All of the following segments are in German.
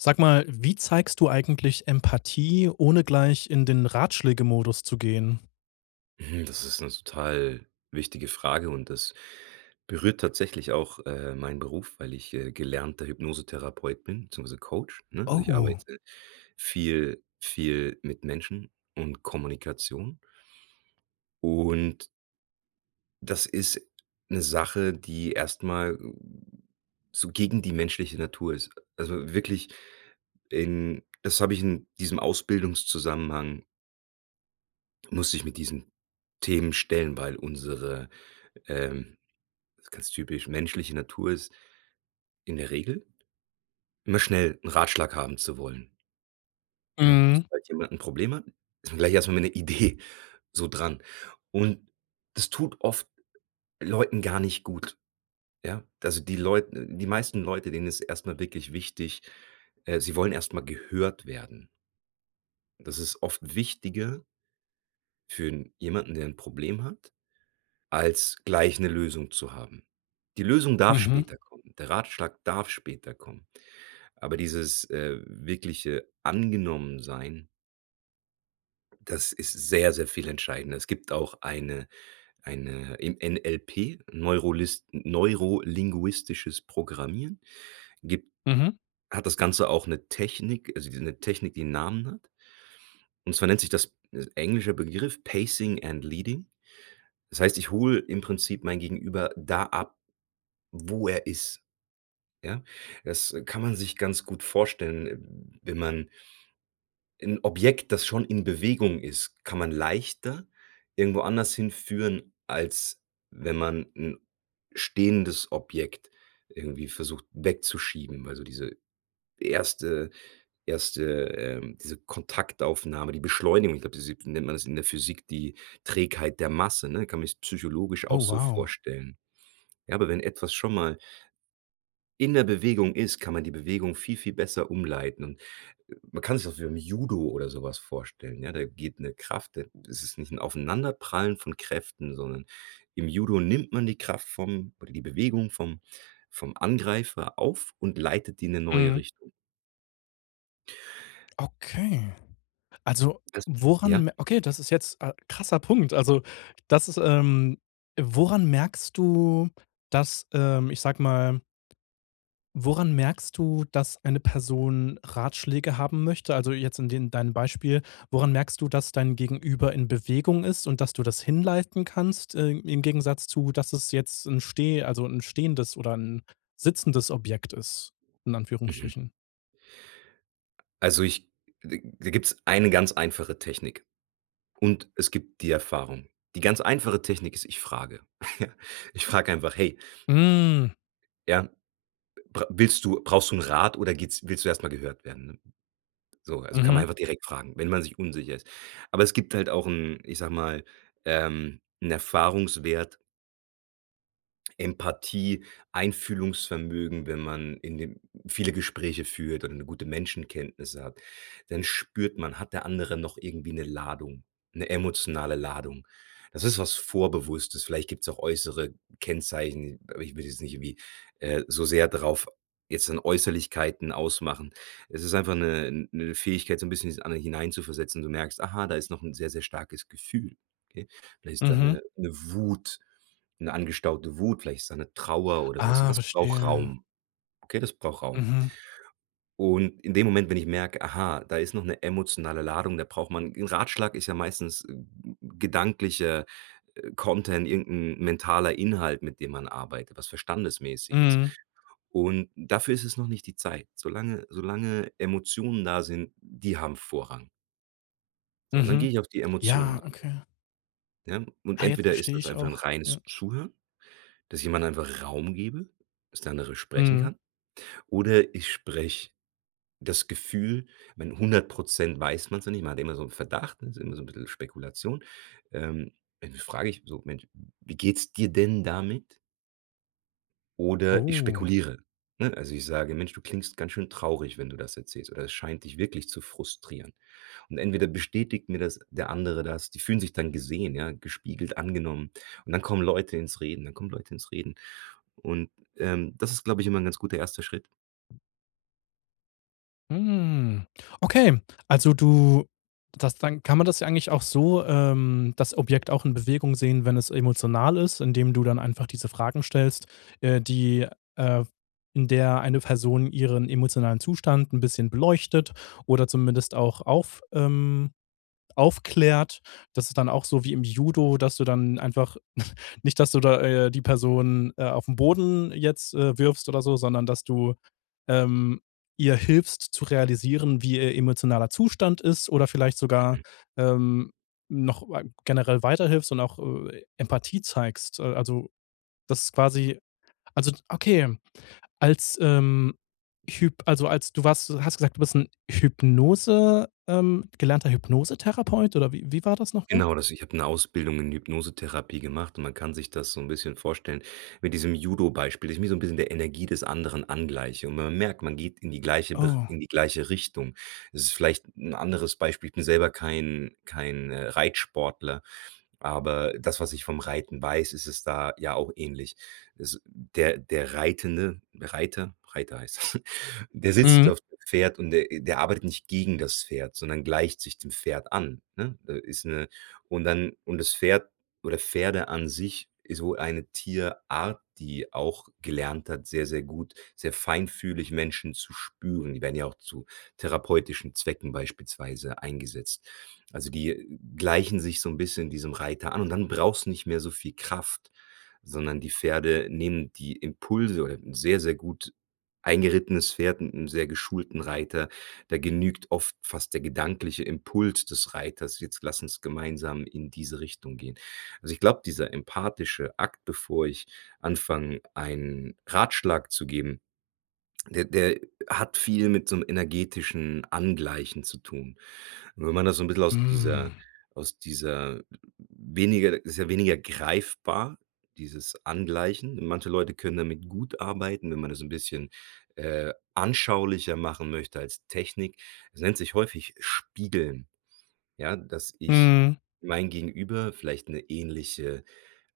Sag mal, wie zeigst du eigentlich Empathie, ohne gleich in den Ratschlägemodus zu gehen? Hm, das ist 'ne total wichtige Frage und das berührt tatsächlich auch, äh, meinen Beruf, weil ich, äh, gelernter Hypnosetherapeut bin beziehungsweise Coach, ne? Also ich Oh. arbeite viel viel mit Menschen und Kommunikation und das ist 'ne Sache, die erst mal so gegen die menschliche Natur ist. Also wirklich in das habe ich in diesem Ausbildungszusammenhang musste ich mit diesen Themen stellen, weil unsere, ähm das ist ganz typisch, menschliche Natur ist, in der Regel, immer schnell 'n Ratschlag haben zu wollen. Ja, Mhm. sobald jemand 'n Problem hat, ist man gleich erst mal mit 'ner Idee so dran und das tut oft Leuten gar nicht gut. Ja, also die Leut äh, die meisten Leute, denen ist erst mal wirklich wichtig, äh sie wollen erst mal gehört werden. Das ist oft wichtiger für 'n jemanden, der 'n Problem hat, als gleich 'ne Lösung zu haben. Die Lösung darf Mhm. später kommen. Der Ratschlag darf später kommen, aber dieses, äh, wirkliche Angenommen sein das ist sehr, sehr viel entscheidender. Es gibt auch eine eine im NLP, neurolist neurolinguistisches Programmieren, gibt Mhm. hat das Ganze auch 'ne Technik, also die 'ne Technik, die 'n Namen hat und zwar nennt sich das ist 'n englischer Begriff: ,,Pacing and leading." Das heißt, ich hole im Prinzip mein Gegenüber da ab, wo er ist, ja? Das kann man sich ganz gut vorstellen, wenn man 'N Objekt, das schon in Bewegung ist, kann man leichter irgendwo anders hinführen, als wenn man 'n stehendes Objekt irgendwie versucht, wegzuschieben, also diese erste erste ähm diese Kontaktaufnahme, die Beschleunigung, ich glaube diese nennt man das in der Physik, die Trägheit der Masse, ne? Kann man jetzt psychologisch Oh auch so wow. vorstellen. Ja, aber wenn etwas schon mal in der Bewegung ist, kann man die Bewegung viel, viel besser umleiten und, äh man kann sich das auch wie im Judo oder sowas vorstellen, ja, da geht 'ne Kraft da ist es nicht 'n Aufeinanderprallen von Kräften, sondern im Judo nimmt man die Kraft vom oder die Bewegung vom vom Angreifer auf und leitet die in 'ne neue Mhm. Richtung. Okay. Also [unintelligible] Ja? woran me okay, das ist jetzt äh, krasser Punkt. Also das ist, ähm woran merkst du, dass ähm, ich sage mal Woran merkst du, dass eine Person Ratschläge haben möchte? Also jetzt in den dein Beispiel, woran merkst du, dass dein Gegenüber in Bewegung ist und dass du das hin leisten kannst, äh, im Gegensatz zu dass es jetzt 'n steh also 'n stehendes oder 'n sitzendes Objekt ist, in Mhm. Anführungsstrichen. Also ich da da gibt's eine ganz einfache Technik. Und es gibt die Erfahrung. Die ganz einfache Technik ist, ich frage. Ja. Ich frage einfach: „Hey Mm. Ja, bra willst du brauchst du 'n Rat oder geht's willst du erst mal gehört werden?" Ne, so also kann man Mhm. einfach direkt fragen, wenn man sich unsicher ist. Aber es gibt halt auch 'n ich sage mal, ähm, 'n Erfahrungswert Empathie, Einfühlungsvermögen, wenn man in den viele Gespräche führt und 'ne gute Menschenkenntnisse hat, dann spürt man, hat der andere noch irgendwie 'ne Ladung 'ne emotionale Ladung. Das ist was Vorbewusstes. Vielleicht gibt's auch äußere Kennzeichen, aber ich würde jetzt nicht irgendwie äh, so sehr darauf jetzt in Äußerlichkeiten ausmachen. Es ist einfach 'ne 'ne Fähigkeit so 'n bisschen dieses eine hineinzuversetzen. Du merkst: „Aha, da ist noch 'n sehr, sehr starkes Gefühl.“ Okay, da ist da Mhm. 'ne 'ne Wut 'ne angestaute Wut, vielleicht ist da 'ne Trauer oder sowas und Ah, das braucht verstehe. Raum okay, das braucht Raum. Mhm. Und in dem Moment, wenn ich merke: „Aha, da ist noch 'ne emotionale Ladung.“ Da braucht man 'n Ratschlag ist ja meistens 'n gedanklicher Content, irgend 'n mentaler Inhalt, mit dem man arbeitet, was Verständnis-mäßiges. Mhm. Und dafür ist es noch nicht die Zeit. Solange solange Emotionen da sind. Die haben Vorrang. So, und dann Mhm. gehe ich auf die Ja, Emotionen ein. okay. Ja, und Ah, jetzt entweder ist verstehe das ich einfach 'n auch. Ja. reines Zuhören, dass jemand einfach Raum gebe, dass der andere sprechen Mhm. kann oder ich spreche das Gefühl meine, 100 % weiß man's ja nicht, man hat immer so 'n Verdacht, das immer so 'n bissel Spekulation. Ähm, Ende frage ich: „So, Mensch, wie geht's dir denn damit?“ Oder ich Oh. spekuliere, ne? Also ich sage: „Mensch, du klingst ganz schön traurig, wenn du das erzählst“, oder: „Es scheint dich wirklich zu frustrieren.“ Und entweder bestätigt mir das der Andere das die fühlen sich dann gesehen, ja, gespiegelt angenommen und dann kommen Leute ins Reden, dann kommen Leute ins Reden und, ähm, das ist, glaube ich, immer 'n ganz guter erster Schritt. Mm, okay, also du das dann kann man das ja eigentlich auch so, ähm das Objekt auch in Bewegung sehen, wenn es emotional ist, indem du dann einfach diese Fragen stellst, äh, die, äh, w in der eine Person ihren emotionalen Zustand 'n bisschen beleuchtet oder zumindest auch auf ähm, aufklärt. Das ist dann auch so wie im Judo, dass du dann einfach nicht, dass du da, äh, die Person, äh, auf 'n Boden jetzt, äh, wirfst oder so, sondern dass du, ähm, ihr hilfst zu realisieren, wie ihr emotionaler Zustand ist oder vielleicht sogar, ähm, noch wei generell weiterhilfst und auch, äh, Empathie zeigst. Äh, also das quasi also okay als, ähm, Hyp also als du warst hast gesagt, du bist 'n Hypnose ähm, gelernter Hypnosetherapeut oder wie wie war das noch mal? Genau das ich habe 'ne Ausbildung in Hypnosetherapie gemacht und man kann sich das so 'n bisschen vorstellen mit diesem Judo-Beispiel, dass ich mich so 'n bisschen der Energie des anderen angleiche. Und wenn man merkt, man geht in die gleiche Ber Oh. in die gleiche Richtung, es ist vielleicht 'n anderes Beispiel, ich bin selber kein kein, äh, Reitsportler, aber das, was ich vom Reiten weiß, ist es da ja auch ähnlich. Es der der Reitende, Reiter Reiter heißt das, der sitzt Mhm. auf dem Pferd und der der arbeitet nicht gegen das Pferd, sondern gleicht sich dem Pferd an, ne? Da ist 'ne und dann und das Pferd oder Pferde an sich ist so eine Tierart, die auch gelernt hat, sehr, sehr gut, sehr feinfühlig Menschen zu spüren. Die werden ja auch zu therapeutischen Zwecken beispielsweise eingesetzt. Also die gleichen sich so 'n bisschen diesem Reiter an und dann braucht's nicht mehr so viel Kraft, sondern die Pferde nehmen die Impulse, oder 'n sehr, sehr gut eingerittenes Pferd mit 'nem sehr geschulten Reiter, da genügt oft fast der gedankliche Impuls des Reiters: „Jetzt lass uns gemeinsam in diese Richtung gehen.“ Also ich glaube, dieser empathische Akt, bevor ich anfange einen Ratschlag zu geben, der der hat viel mit so 'nem energetischen Angleichen zu tun. Wenn man das so 'n bisschen aus dieser Mm. aus dieser weniger ist ja weniger greifbar, dieses Angleichen. Manche Leute können damit gut arbeiten, wenn man das 'n bisschen, äh, anschaulicher machen möchte als Technik es nennt sich häufig ,,spiegeln." Ja, dass ich Mhm. mein Gegenüber, vielleicht 'ne ähnliche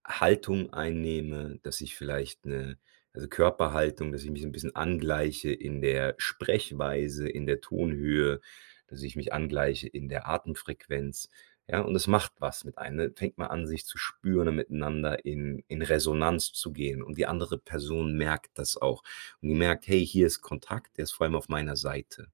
Haltung einnehme, dass ich vielleicht 'ne also Körperhaltung, dass ich mich so 'n bisschen angleiche in der Sprechweise, in der Tonhöhe, dass ich mich angleiche in der Atemfrequenz, ja, und es macht was mit einem, ne fängt man an, sich zu spüren, miteinander in in Resonanz zu gehen und die andere Person merkt das auch und merkt: „Hey, hier ist Kontakt, der ist vor allem auf meiner Seite“,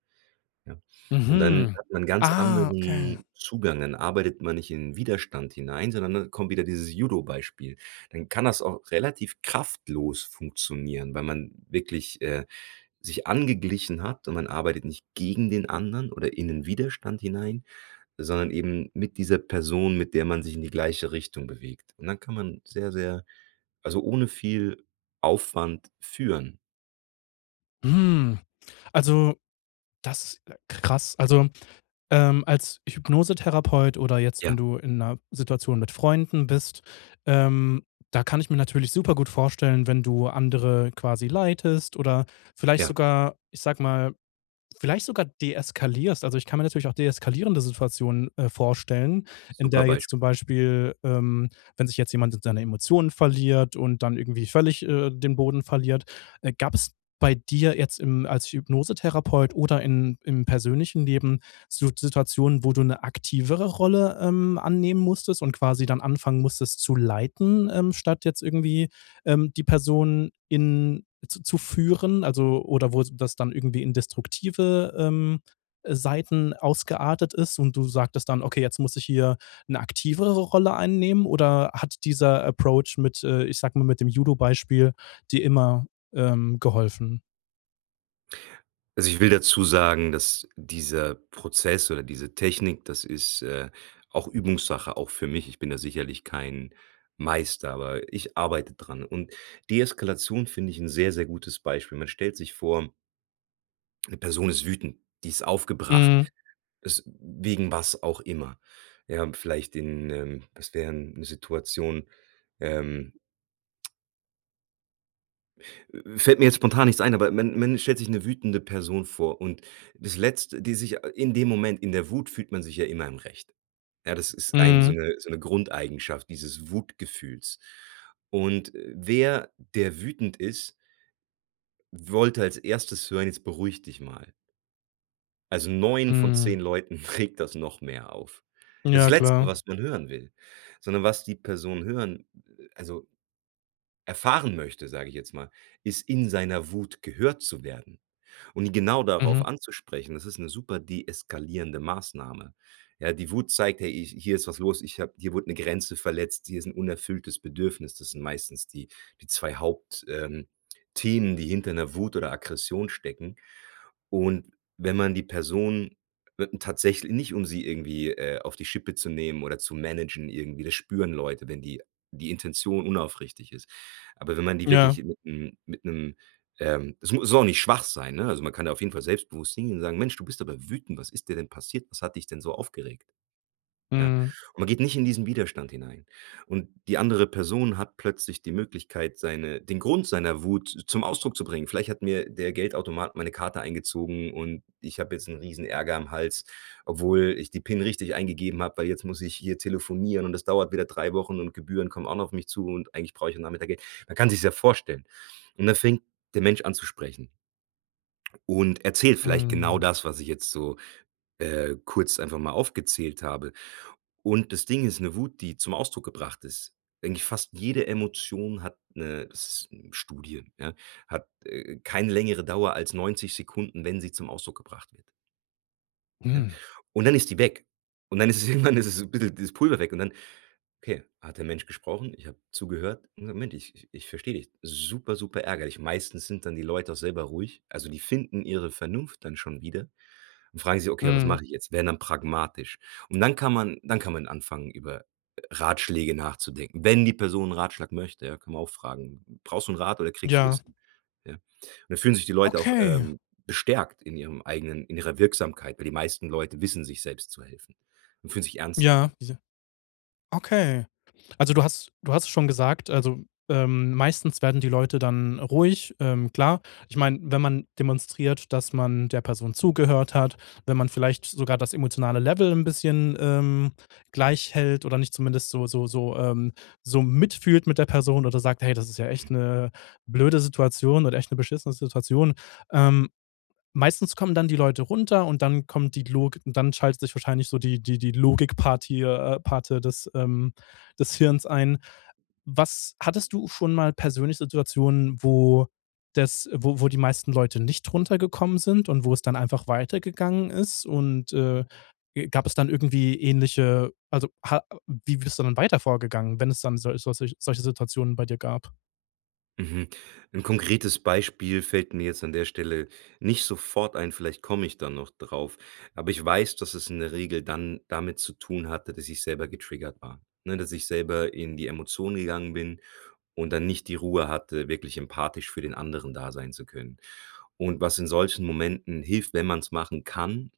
ja. Und dann Mhm, hat man ganz ah okay. anderen Zugang, dann arbeitet man nicht in 'n Widerstand hinein, sondern dann kommt wieder dieses Judobeispiel. Dann kann das auch relativ kraftlos funktionieren, weil man wirklich, äh, sich angeglichen hat und man arbeitet nicht gegen den anderen oder in 'nen Widerstand hinein, sondern eben mit dieser Person, mit der man sich in die gleiche Richtung bewegt. Und dann kann man sehr, sehr also ohne viel Aufwand führen. Mm. Also, das, äh krass. Also, ähm, als Hypnosetherapeut oder jetzt, Ja. wenn du in 'ner Situation mit Freunden bist, ähm, da kann ich mir natürlich super gut vorstellen, wenn du andere quasi leitest oder vielleicht Ja. sogar, ich sag mal, vielleicht sogar deeskalierst. Also ich kann mir natürlich auch deeskalierende Situationen, äh, vorstellen, in Super der jetzt Beisp zum Beispiel, ähm, wenn sich jetzt jemand seine Emotionen verliert und dann irgendwie völlig, äh, den Boden verliert. Äh, gab's bei dir jetzt im als Hypnosetherapeut oder in im persönlichen Leben so Situationen, wo du 'ne aktivere Rolle, ähm, annehmen musstest und quasi dann anfangen musstest zu leiten, ähm, statt jetzt irgendwie, ähm, die Person in z zu führen, also oder wo das dann irgendwie in destruktive, ähm, Seiten ausgeartet ist? Und du sagtest dann: „Okay, jetzt muss ich hier 'ne aktivere Rolle einnehmen." Oder hat dieser Approach mit, äh, ich sag mal, mit dem Judo Beispiel dir immer, ähm, geholfen? Also ich, will dazu sagen, dass dieser Prozess oder diese Technik das ist, äh, auch Übungssache auch für mich. Ich bin da sicherlich kein Meister, aber ich arbeite dran und Deeskalation finde ich 'n sehr, sehr gutes Beispiel. Man stellt sich vor 'ne Person ist wütend, die ist aufgebracht, Mhm. es wegen was auch immer. Ja, vielleicht den, ähm was wären Situationen, ähm fällt mir jetzt spontan nichts ein, aber man man stellt sich 'ne wütende Person vor und das Letzt die sich in dem Moment in der Wut fühlt man sich ja immer im Recht. Ja, das ist ein so Mhm. 'ne so 'ne Grundeigenschaft dieses Wutgefühls. Und wer, der wütend ist wollte als 1. hören: „Jetzt beruhig dich mal!“ Also 9 von 10 Mhm. Leuten regt das noch mehr auf. Das Ja, Letzte, klar. was man hören will, sondern was die Person hören, also erfahren möchte, sage ich jetzt mal, ist in seiner Wut gehört zu werden und genau darauf Mhm. anzusprechen. Das ist 'ne super deeskalierende Maßnahme, ja. Die Wut zeigt ja: „Hi hier ist was los, ich habe hier wurde 'ne Grenze verletzt, hier ist 'n unerfülltes Bedürfnis.“ Das sind meistens die die 2 Haupt ähm, Themen, die hinter 'ner Wut oder Aggression stecken und wenn man die Person, wir tatsächl nicht, um sie irgendwie, äh, auf die Schippe zu nehmen oder zu managen irgendwie, das spüren Leute, wenn die die Intention unaufrichtig ist. Aber wenn man die Ja. wirklich mit 'nem mit 'nem, ähm, es mu soll auch nicht schwach sein, ne? Also man kann da auf jeden Fall selbstbewusst singen und sagen: „Mensch, du bist aber wütend. Was ist dir denn passiert? Was hat dich denn so aufgeregt?“ Ja, Mhm. und man geht nicht in diesen Widerstand hinein. Und die andere Person hat plötzlich die Möglichkeit, seine den Grund seiner Wut zum Ausdruck zu bringen. Vielleicht hat mir der Geldautomat meine Karte eingezogen und ich hab jetzt 'n Riesenärger am Hals, obwohl ich die PIN richtig eingegeben habe, weil jetzt muss ich hier telefonieren und es dauert wieder 3 Wochen und Gebühren kommen auch noch auf mich zu und eigentlich brauche ich am Nachmittag Geld. Man kann sich's ja vorstellen und dann fängt der Mensch an zu sprechen und erzählt vielleicht genau Mhm. das, was ich jetzt so, äh, kurz einfach mal aufgezählt habe. Und das Ding ist 'ne Wut, die zum Ausdruck gebracht ist. Eigentlich fast jede Emotion hat 'ne s s Studie ja, hat, äh, keine längere Dauer als 90 Sekunden, wenn sie zum Ausdruck gebracht wird. Ja, Mm. und dann ist die weg. Und dann ist irgendwann, ist es bisschen dieses Pulver weg und dann, okay, hat der Mensch gesprochen? Ich hab zugehört und gesagt: ,,Moment, ich ich versteh dich. Super, super ärgerlich." Meistens sind dann die Leute auch selber ruhig, also die finden ihre Vernunft dann schon wieder und fragen sich: „Okay, was Mhm. mache ich jetzt?" Werden dann pragmatisch, und dann kann man dann kann man anfangen, über, äh, Ratschläge nachzudenken. Wenn die Person 'n Ratschlag möchte, kann man auch fragen: „Mm, brauchst du 'n Rat oder kriegst du das Ja. hin?" Ja? Und da fühlen sich die Leute auch, Okay. ähm, bestärkt in ihrem eigenen in ihrer Wirksamkeit, weil die meisten Leute wissen sich selbst zu helfen und fühlen sich ernst Ja, genommen. diese Okay. Also du hast du hast es schon gesagt, also, ähm, meistens werden die Leute dann ruhig, ähm, klar. Ich mein, wenn man demonstriert, dass man der Person zugehört hat, wenn man vielleicht sogar das emotionale Level 'n bisschen, ähm, gleich hält oder nicht zumindest so so so, ähm, so mitfühlt mit der Person oder sagt: „Hey, das ist ja echt 'ne blöde Situation oder echt 'ne beschissene Situation." Ähm, meistens kommen dann die Leute runter und dann kommt die Logik, und dann schaltet sich wahrscheinlich so die die die Logikpartie, äh Parte des, ähm, des Hirns ein. Was hattest du schon mal persönlich Situationen, wo das wo wo die meisten Leute nicht runtergekommen sind und wo es dann einfach weitergegangen ist? Und, äh, äh, gab es dann irgendwie ähnliche, also ha äh, wie bist du dann weiter vorgegangen, wenn es dann solch solche solche solche Situationen bei dir gab? Mhm. 'N konkretes Beispiel fällt mir jetzt an der Stelle nicht sofort ein. Vielleicht komme ich da noch drauf, aber ich weiß, dass es in der Regel dann damit zu tun hatte, dass ich selber getriggert war. Ne, dass ich selber in die Emotionen gegangen bin und dann nicht die Ruhe hatte, wirklich empathisch für den anderen da sein zu können. Und was in solchen Momenten hilft, wenn man's machen kann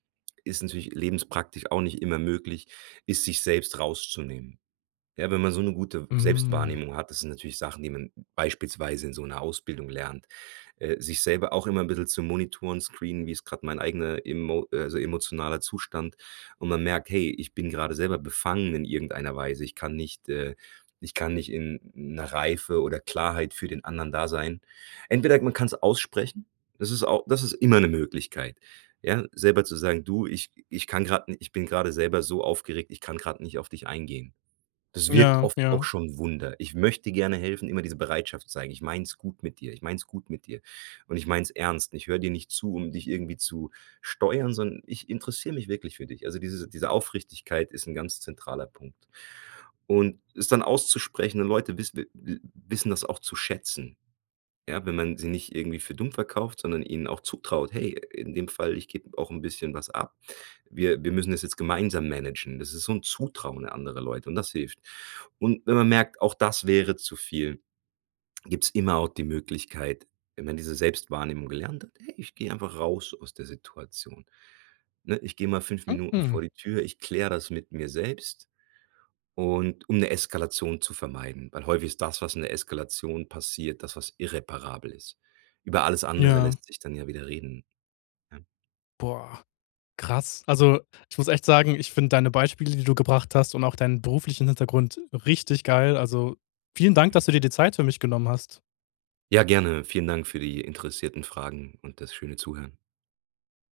ist natürlich lebenspraktisch auch nicht immer möglich ist, sich selbst rauszunehmen. Ja, wenn man so 'ne gute Mm. Selbstwahrnehmung hat das sind natürlich Sachen, die man beispielsweise in so 'ner Ausbildung lernt. Äh, sich selber auch immer 'n bissel zu monitoren screenen, wie's grad mein eigener emo also emotionaler Zustand und man merkt: „Hey, ich bin gerade selber befangen in irgendeiner Weise. Ich kann nicht, äh ich kann nicht in 'ner Reife oder Klarheit für den anderen da sein. Entweder man kann's aussprechen, das ist au das ist immer 'ne Möglichkeit, ja, selber zu sagen: „Du, ich ich kann grad ni ich bin gerade selber so aufgeregt, ich kann grad nicht auf dich eingehen." Das wirkt Ja, oft auch ja. schon Wunder. Ich möchte gerne helfen immer diese Bereitschaft zeigen: „Ich mein's gut mit dir, ich mein's gut mit dir, und ich mein's ernst. Ich höre dir nicht zu, um dich irgendwie zu steuern, sondern ich interessiere mich wirklich für dich." Also diese diese Aufrichtigkeit ist 'n ganz zentraler Punkt. Und es dann auszusprechen und Leute wiss wi wi wissen das auch zu schätzen, ja, wenn man sie nicht irgendwie für dumm verkauft, sondern ihnen auch zutraut: „Hey, in dem Fall ich gebe auch 'n bisschen was ab. Wir wir müssen das jetzt gemeinsam managen." Das ist so 'n Zutrauen an andere Leute und das hilft. Und wenn man merkt: „Auch das wäre zu viel," gibt's immer auch die Möglichkeit wenn man diese Selbstwahrnehmung gelernt hat: „Ey, ich gehe einfach raus aus der Situation, ne?" Ich gehe mal 5 Minuten Mhm. vor die Tür, ich kläre das mit mir selbst und um 'ne Eskalation zu vermeiden. Weil häufig ist das, was in der Eskalation passiert, das, was irreparabel ist. Über alles andere Ja. lässt sich dann ja wieder reden, ja? Boah, krass. Also, ich muss echt sagen, ich finde deine Beispiele, die du gebracht hast und auch deinen beruflichen Hintergrund richtig geil. Also, vielen Dank, dass du dir die Zeit für mich genommen hast. Ja, gerne. Vielen Dank für die interessierten Fragen und das schöne Zuhören.